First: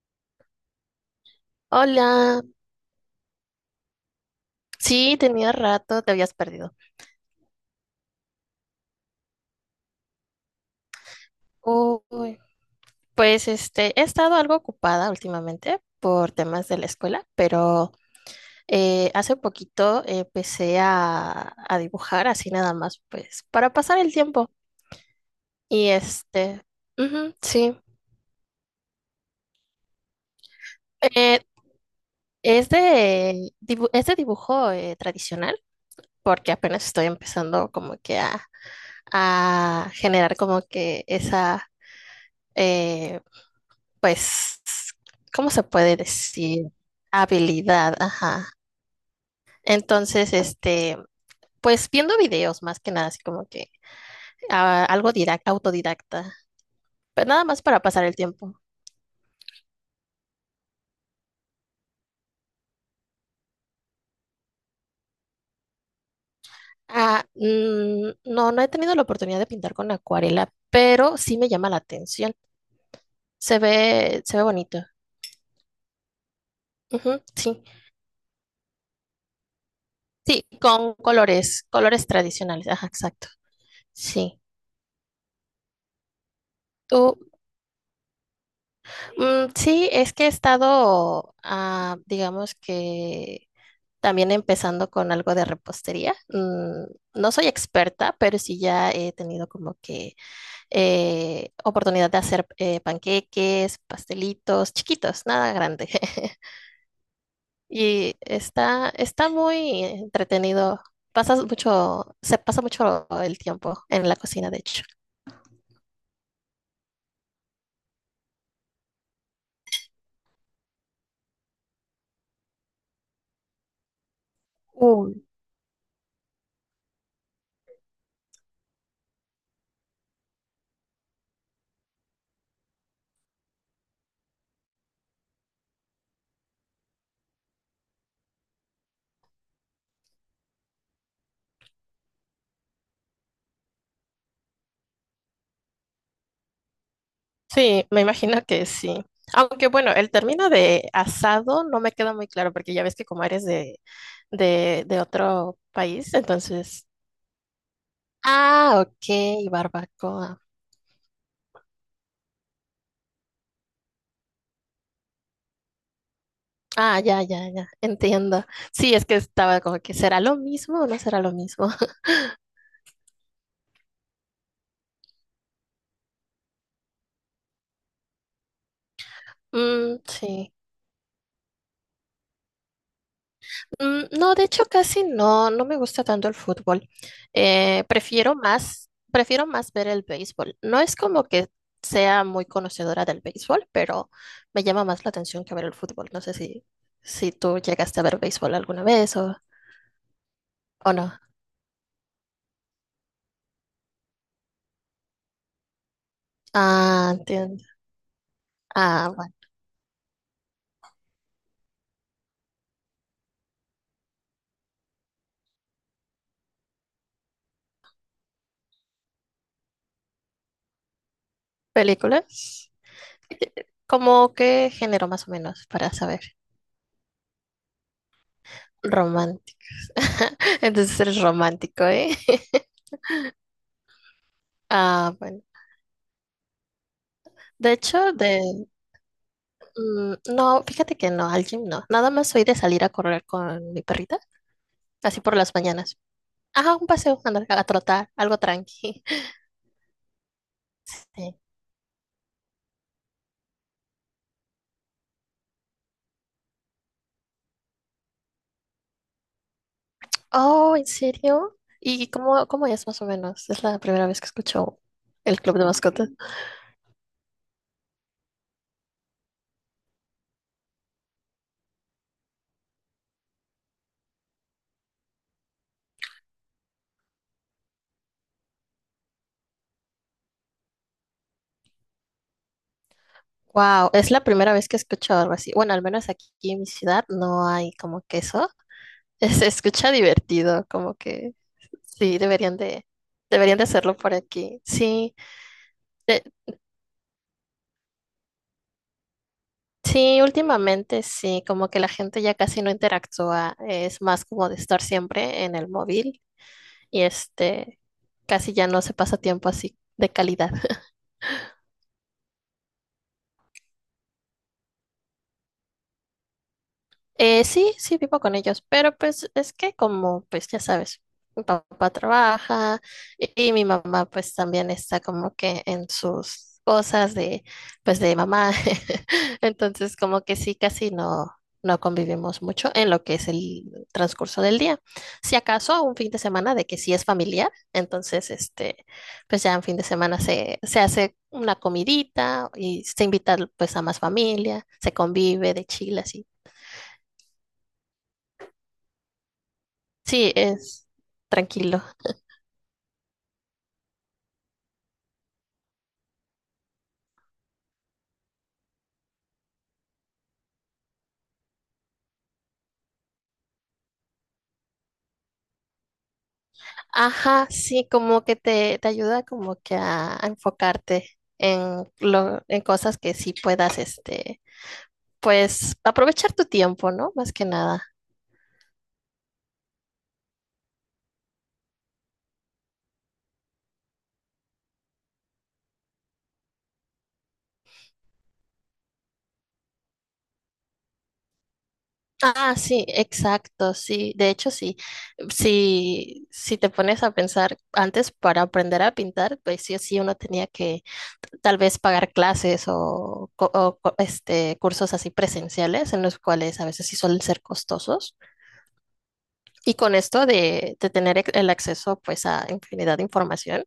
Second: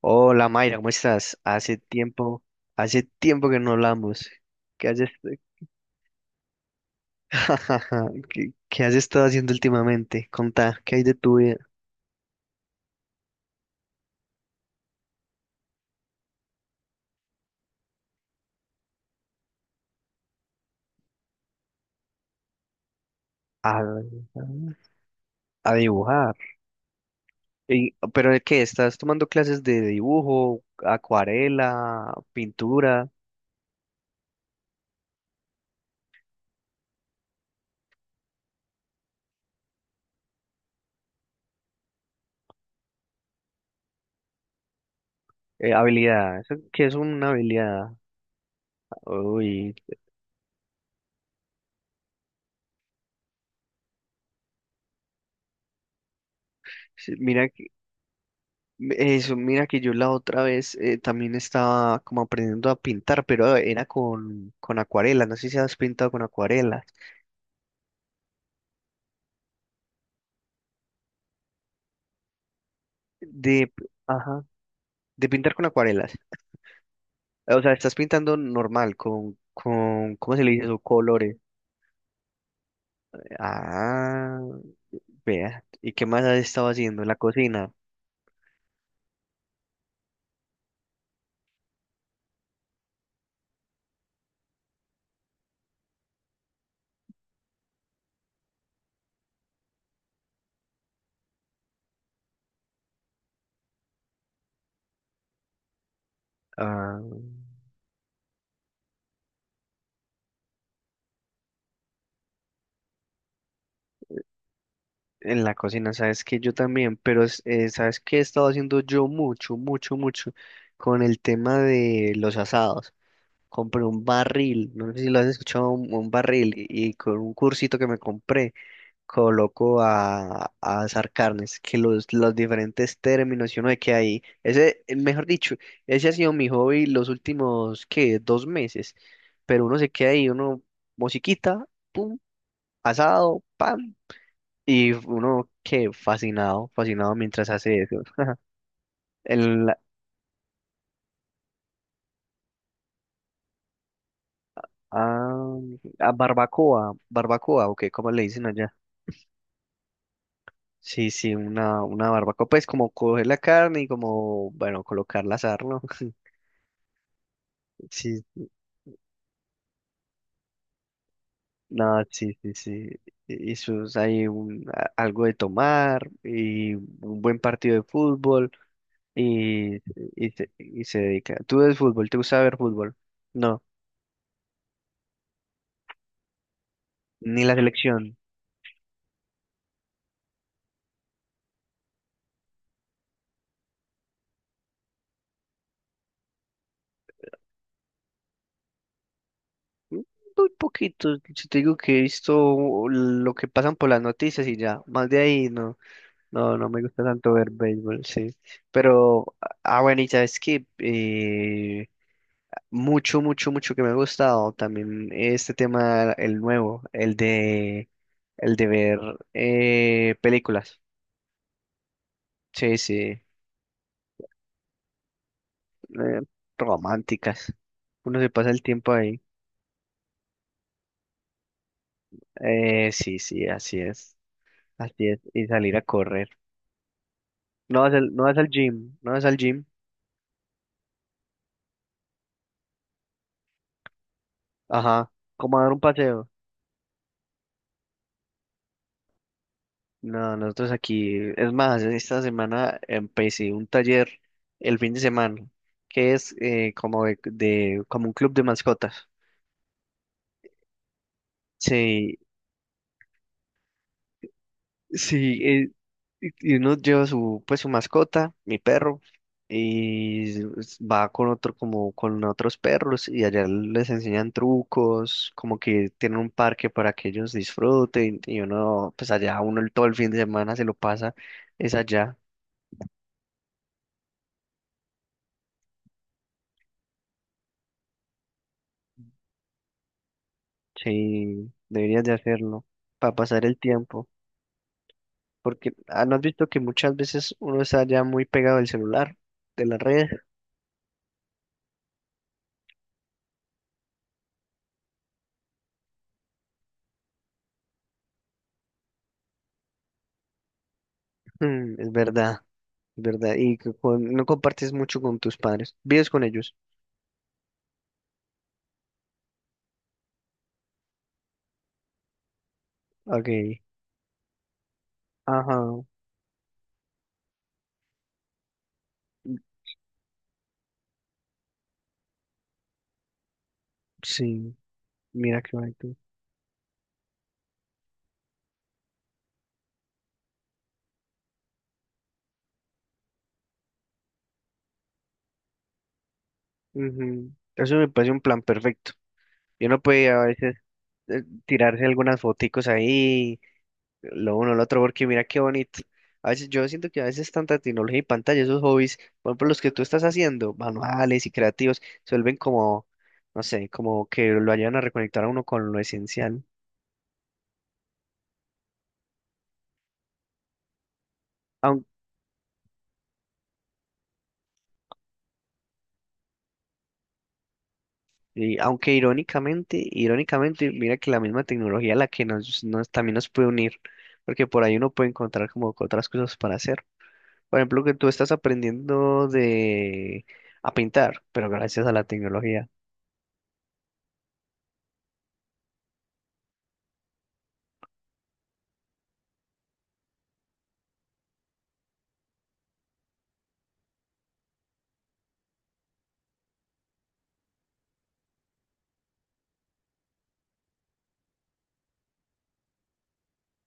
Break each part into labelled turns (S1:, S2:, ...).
S1: Hola Mayra, ¿cómo estás? Hace
S2: Hola,
S1: tiempo, hace tiempo que no hablamos. ¿Qué has, est-
S2: sí, tenía rato, te habías perdido.
S1: ¿Qué has estado haciendo últimamente? Contá, ¿qué hay de tu vida?
S2: Uy, pues he estado algo ocupada últimamente por temas de la escuela, pero hace poquito empecé a dibujar así nada más, pues para
S1: A,
S2: pasar el tiempo.
S1: a
S2: Y
S1: dibujar.
S2: este, ujú, sí.
S1: ¿Pero de qué? ¿Estás tomando clases de dibujo,
S2: Eh,
S1: acuarela,
S2: es
S1: pintura,
S2: es de dibujo tradicional, porque apenas estoy empezando como que a generar como que esa... eh, pues, ¿cómo se puede
S1: habilidad? ¿Eso
S2: decir?
S1: ¿Qué es una habilidad?
S2: Habilidad, ajá.
S1: Uy,
S2: Entonces, este, pues viendo videos más que nada, así como que ah, autodidacta,
S1: sí,
S2: pero nada
S1: mira.
S2: más para pasar el tiempo.
S1: Eso, mira que yo la otra vez, también estaba como aprendiendo a pintar, pero era con acuarela. No sé si has pintado con acuarelas.
S2: Ah, mm, no, no he tenido la oportunidad de pintar con acuarela, pero sí me llama la atención. Se
S1: De,
S2: ve, se ve
S1: ajá,
S2: bonito.
S1: de pintar con acuarelas.
S2: Ujú,
S1: O
S2: sí,
S1: sea, estás pintando normal, ¿cómo se
S2: sí,
S1: le dice eso?
S2: con
S1: Colores.
S2: colores, colores tradicionales, ajá, exacto. Sí.
S1: Ah, vea. ¿Y qué más has estado haciendo en la
S2: ¿Tú,
S1: cocina?
S2: mm, sí, es que he estado, ah, digamos que también empezando con algo de repostería. Mm, no soy experta, pero sí ya he tenido como que oportunidad de hacer panqueques, pastelitos, chiquitos, nada grande.
S1: Ah,
S2: Y está muy entretenido. Se pasa mucho el tiempo en la cocina, de hecho.
S1: en la cocina, sabes que yo también, pero sabes que he estado haciendo yo mucho, mucho, mucho con el tema de los asados. Compré un barril, no sé si lo has escuchado, un barril, y con un cursito que me compré, coloco a asar carnes, que los diferentes términos y uno de que hay, ese, mejor dicho, ese ha sido mi hobby los últimos, ¿qué? Dos meses, pero uno se queda ahí, uno, musiquita, pum, asado, pam, y uno, que fascinado, fascinado mientras hace
S2: Sí, me
S1: eso.
S2: imagino que sí. Aunque
S1: El,
S2: bueno, el término de asado no me queda muy claro porque ya ves que como eres de
S1: ah,
S2: otro país, entonces...
S1: barbacoa, barbacoa, ¿o qué? ¿Cómo le dicen allá?
S2: Ah, ok, barbacoa.
S1: Sí, sí, una barbacoa, pues como coger la carne y como, bueno, colocarla a asar, ¿no?
S2: Ah, ya, ya, ya,
S1: Sí,
S2: entiendo. Sí, es que estaba como que será lo mismo o no será lo mismo.
S1: no, sí, sí, sí. Y eso es ahí un, algo de tomar y un buen partido de fútbol y,
S2: Mm, sí.
S1: y se dedica. ¿Tú ves fútbol? ¿Te gusta ver fútbol? No,
S2: Mm, no, de hecho casi no, no me gusta tanto el fútbol.
S1: ni la selección.
S2: Prefiero más ver el béisbol. No es como que sea muy conocedora del béisbol, pero me llama más la atención que ver el fútbol. No sé si, Si tú llegaste a ver béisbol alguna vez
S1: Mm, muy
S2: o no.
S1: poquito, si te digo que he visto lo que pasan por las noticias y ya, más de ahí, no. No, no me gusta
S2: Ah,
S1: tanto ver
S2: entiendo.
S1: béisbol, sí.
S2: Ah, bueno.
S1: Pero, ah, bueno, y sabes que, mucho, mucho, mucho que me ha gustado también este tema, el nuevo, el de ver películas.
S2: ¿Películas?
S1: Sí, sí,
S2: ¿Cómo qué género más o menos para saber?
S1: románticas. Uno se pasa el tiempo ahí.
S2: Románticos. Entonces eres romántico, ¿eh?
S1: Sí, sí, así es, así
S2: Ah,
S1: es.
S2: bueno.
S1: Y salir a correr.
S2: De hecho, de,
S1: No vas al gym.
S2: mm, no, fíjate que no, al gym no. Nada más soy de salir a correr con mi perrita,
S1: Ajá,
S2: así por las
S1: como a dar un
S2: mañanas.
S1: paseo.
S2: Ajá, un paseo, andar a trotar, algo tranqui.
S1: No, nosotros aquí,
S2: Sí.
S1: es más, esta semana empecé un taller el fin de semana, que es, como como un club de mascotas.
S2: Oh, ¿en serio? ¿Y
S1: Sí,
S2: cómo, cómo es más o menos? Es la primera vez que escucho
S1: sí,
S2: el club de mascotas.
S1: y uno lleva su, pues su mascota, mi perro, y va con otro, como con otros perros, y allá les enseñan trucos, como que tienen un parque para que ellos disfruten, y uno, pues allá uno todo el fin de semana se lo pasa, es allá.
S2: Wow, es la primera vez que escucho algo así. Bueno, al menos aquí en mi ciudad no hay como que eso. Se escucha divertido, como que
S1: Sí, deberías de
S2: sí,
S1: hacerlo para pasar
S2: deberían
S1: el
S2: de hacerlo
S1: tiempo,
S2: por aquí. Sí.
S1: porque ah, ¿no has visto que muchas veces uno está ya muy pegado al celular, de la red?
S2: Sí, últimamente sí, como que la gente ya casi no interactúa, es más como de estar siempre en el móvil y este, casi ya no se pasa tiempo así de calidad.
S1: Mm, es verdad, es verdad, y que no compartes mucho con tus padres, vives con ellos.
S2: Sí, sí, vivo con ellos, pero pues es que como, pues ya sabes, mi papá trabaja
S1: Ok,
S2: y mi mamá pues también está como que
S1: ajá,
S2: en sus cosas de, pues de mamá.
S1: mm,
S2: Entonces como que sí, casi no, no convivimos mucho en lo que es el transcurso
S1: sí,
S2: del día. Si
S1: mira qué
S2: acaso
S1: bonito.
S2: un fin de semana de que sí es familiar, entonces este, pues ya en fin de semana se hace una comidita y se invita pues a más familia, se convive de chill así.
S1: Ujú, eso me parece un plan perfecto. Y uno puede a
S2: Sí,
S1: veces,
S2: es tranquilo.
S1: tirarse algunas foticos ahí. Lo uno, lo otro, porque mira qué bonito. A veces yo siento que a veces tanta tecnología y pantalla, esos hobbies, por ejemplo, los que tú estás haciendo, manuales y creativos, se vuelven como, no sé, como que lo ayudan a reconectar a uno con lo esencial.
S2: Ajá, sí, como que te ayuda como que a enfocarte
S1: Aun-
S2: en lo, en cosas que sí puedas, este, pues aprovechar tu tiempo, ¿no? Más que nada.
S1: y aunque irónicamente, mira que la misma tecnología la que nos también nos puede unir, porque por ahí uno puede encontrar como que otras cosas para hacer. Por ejemplo, que tú estás aprendiendo de a pintar, pero gracias a la
S2: Ah,
S1: tecnología.
S2: sí, exacto, sí. De hecho, sí. Si, si te pones a pensar antes para aprender a pintar, pues sí o sí uno tenía que tal vez pagar clases o este, cursos así presenciales en los cuales a veces sí suelen ser costosos. Y con esto de tener el acceso pues a infinidad de información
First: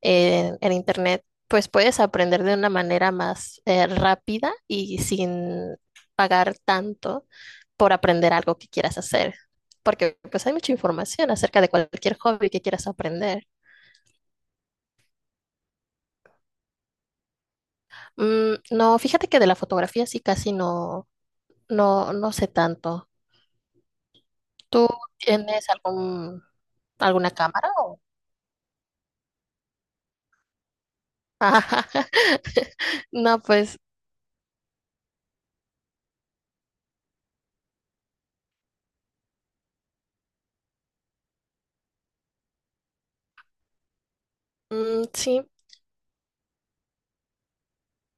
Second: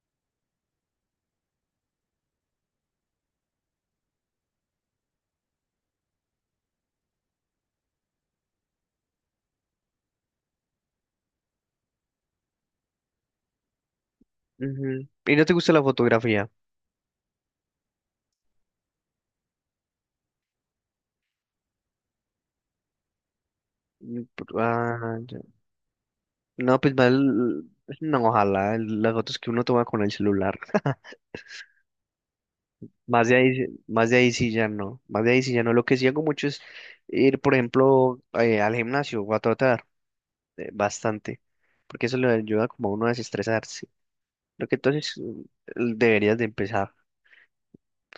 S2: en Internet, pues puedes aprender de una manera más rápida y sin pagar tanto por aprender algo que quieras hacer. Porque pues hay mucha información acerca de cualquier hobby que quieras aprender.
S1: Ujú. ¿Y no te gusta la fotografía?
S2: Mm, no, fíjate que de la fotografía sí casi no, no, no sé tanto.
S1: Mm,
S2: ¿Tú
S1: ah, ya.
S2: tienes algún,
S1: No, pues más,
S2: alguna cámara o...?
S1: no, ojalá las fotos que uno toma con el celular.
S2: No, pues
S1: Más de ahí sí ya no, más de ahí sí ya no. Lo que sí hago mucho es ir, por ejemplo, al gimnasio o a trotar, bastante, porque eso le ayuda como a uno a desestresarse. Lo que
S2: mm,
S1: entonces
S2: sí,
S1: mm, deberías de empezar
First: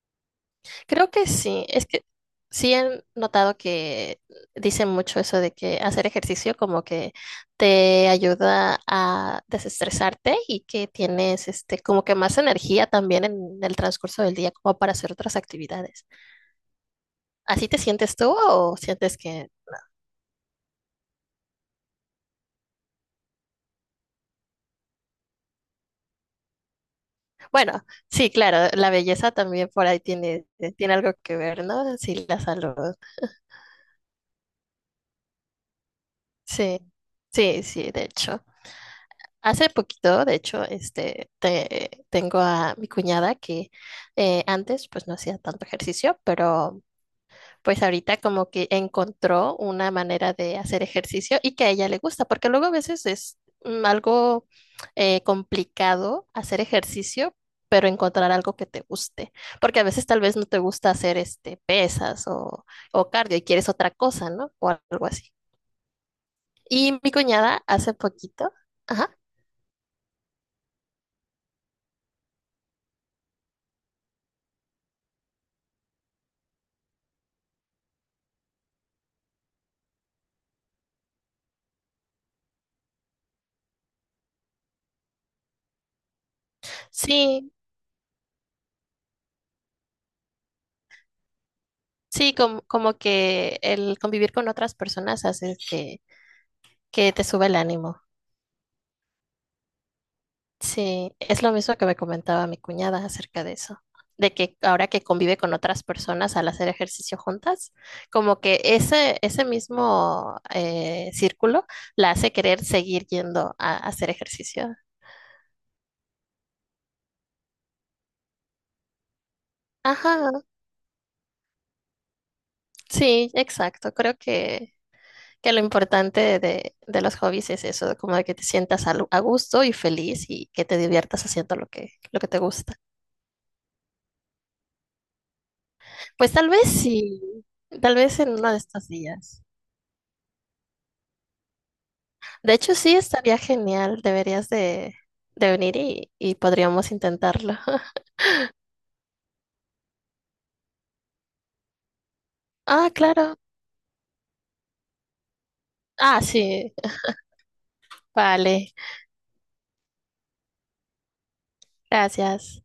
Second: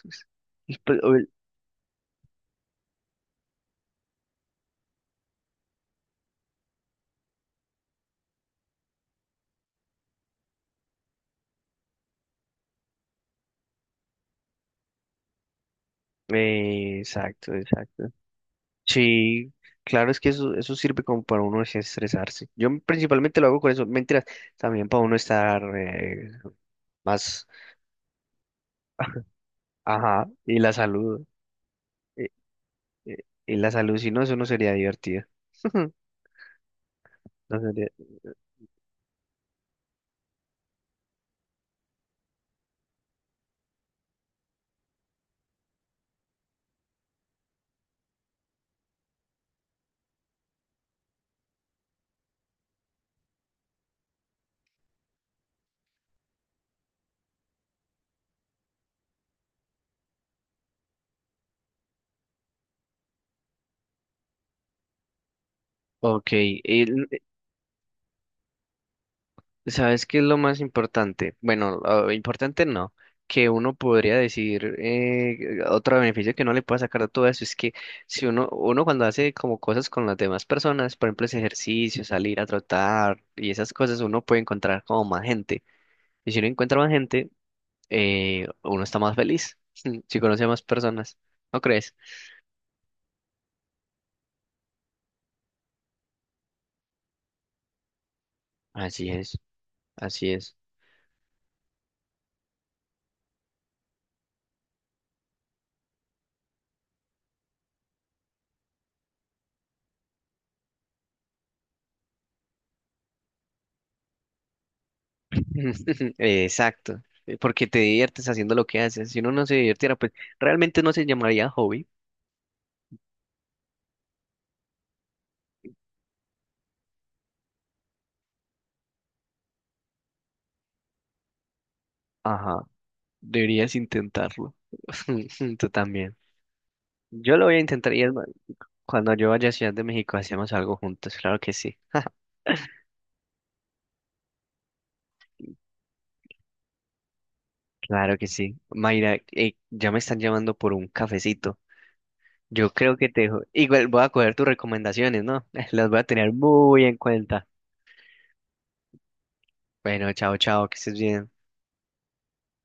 S1: pues. Y pues,
S2: creo que sí, es que sí he notado que dicen mucho eso de que hacer ejercicio como que te ayuda a desestresarte y que tienes este como que más energía también en el transcurso del día como para hacer otras actividades.
S1: exacto,
S2: ¿Así te
S1: exacto.
S2: sientes tú o sientes que,
S1: Sí, claro, es que eso sirve como para uno desestresarse. Yo principalmente lo hago con eso, mentiras, también para uno estar, más,
S2: bueno, sí, claro, la belleza también por ahí
S1: ajá,
S2: tiene, tiene algo que ver, ¿no? Sí,
S1: eh,
S2: la salud.
S1: eh, y la salud, si no, eso no sería divertido.
S2: Sí,
S1: No
S2: sí,
S1: sería-
S2: sí, de hecho. Hace poquito, de hecho, este, tengo a mi cuñada que antes pues no hacía tanto ejercicio, pero pues ahorita como que encontró una manera de hacer ejercicio y que a ella le gusta, porque luego a veces es mm, algo complicado hacer ejercicio, pero encontrar algo que te guste, porque a veces tal vez no te gusta hacer este, pesas o cardio y quieres otra cosa, ¿no? O algo así.
S1: Ok,
S2: Y mi cuñada hace poquito, ajá.
S1: ¿sabes qué es lo más importante? Bueno, ah, importante no, que uno podría decir, otro beneficio que no le pueda sacar a todo eso es que si uno, uno cuando hace como cosas con las demás personas, por ejemplo, ese ejercicio, salir a trotar y esas cosas, uno puede encontrar como más gente. Y si uno encuentra más gente,
S2: Sí,
S1: uno está más feliz, si conoce a más personas, ¿no crees?
S2: sí, como, como que el convivir con otras personas hace que te sube el ánimo.
S1: Así es, así es.
S2: Sí, es lo mismo que me comentaba mi cuñada acerca de eso, de que ahora que convive con otras personas al hacer ejercicio juntas, como que ese mismo círculo la hace querer seguir yendo a hacer ejercicio.
S1: Exacto, porque te diviertes haciendo lo que haces. Si uno no se divirtiera, pues
S2: Ajá,
S1: realmente no se llamaría hobby.
S2: sí, exacto, creo que lo importante de los hobbies es eso, como de que te sientas a, gusto y feliz y que te diviertas haciendo lo que te
S1: Ajá,
S2: gusta.
S1: deberías intentarlo. Tú también.
S2: Pues tal vez sí,
S1: Yo lo voy a intentar
S2: tal
S1: y es
S2: vez
S1: más,
S2: en uno de estos
S1: cuando yo
S2: días.
S1: vaya a Ciudad de México hacemos algo juntos. Claro que sí,
S2: De hecho, sí, estaría genial. Deberías de venir y podríamos intentarlo.
S1: claro que sí. Mayra, ya me están llamando por un cafecito. Yo
S2: Ah,
S1: creo que te
S2: claro.
S1: dejo. Igual voy a coger tus recomendaciones, ¿no? Las voy a
S2: Ah,
S1: tener
S2: sí.
S1: muy en cuenta.
S2: Vale.
S1: Bueno, chao, chao, que estés bien.
S2: Gracias.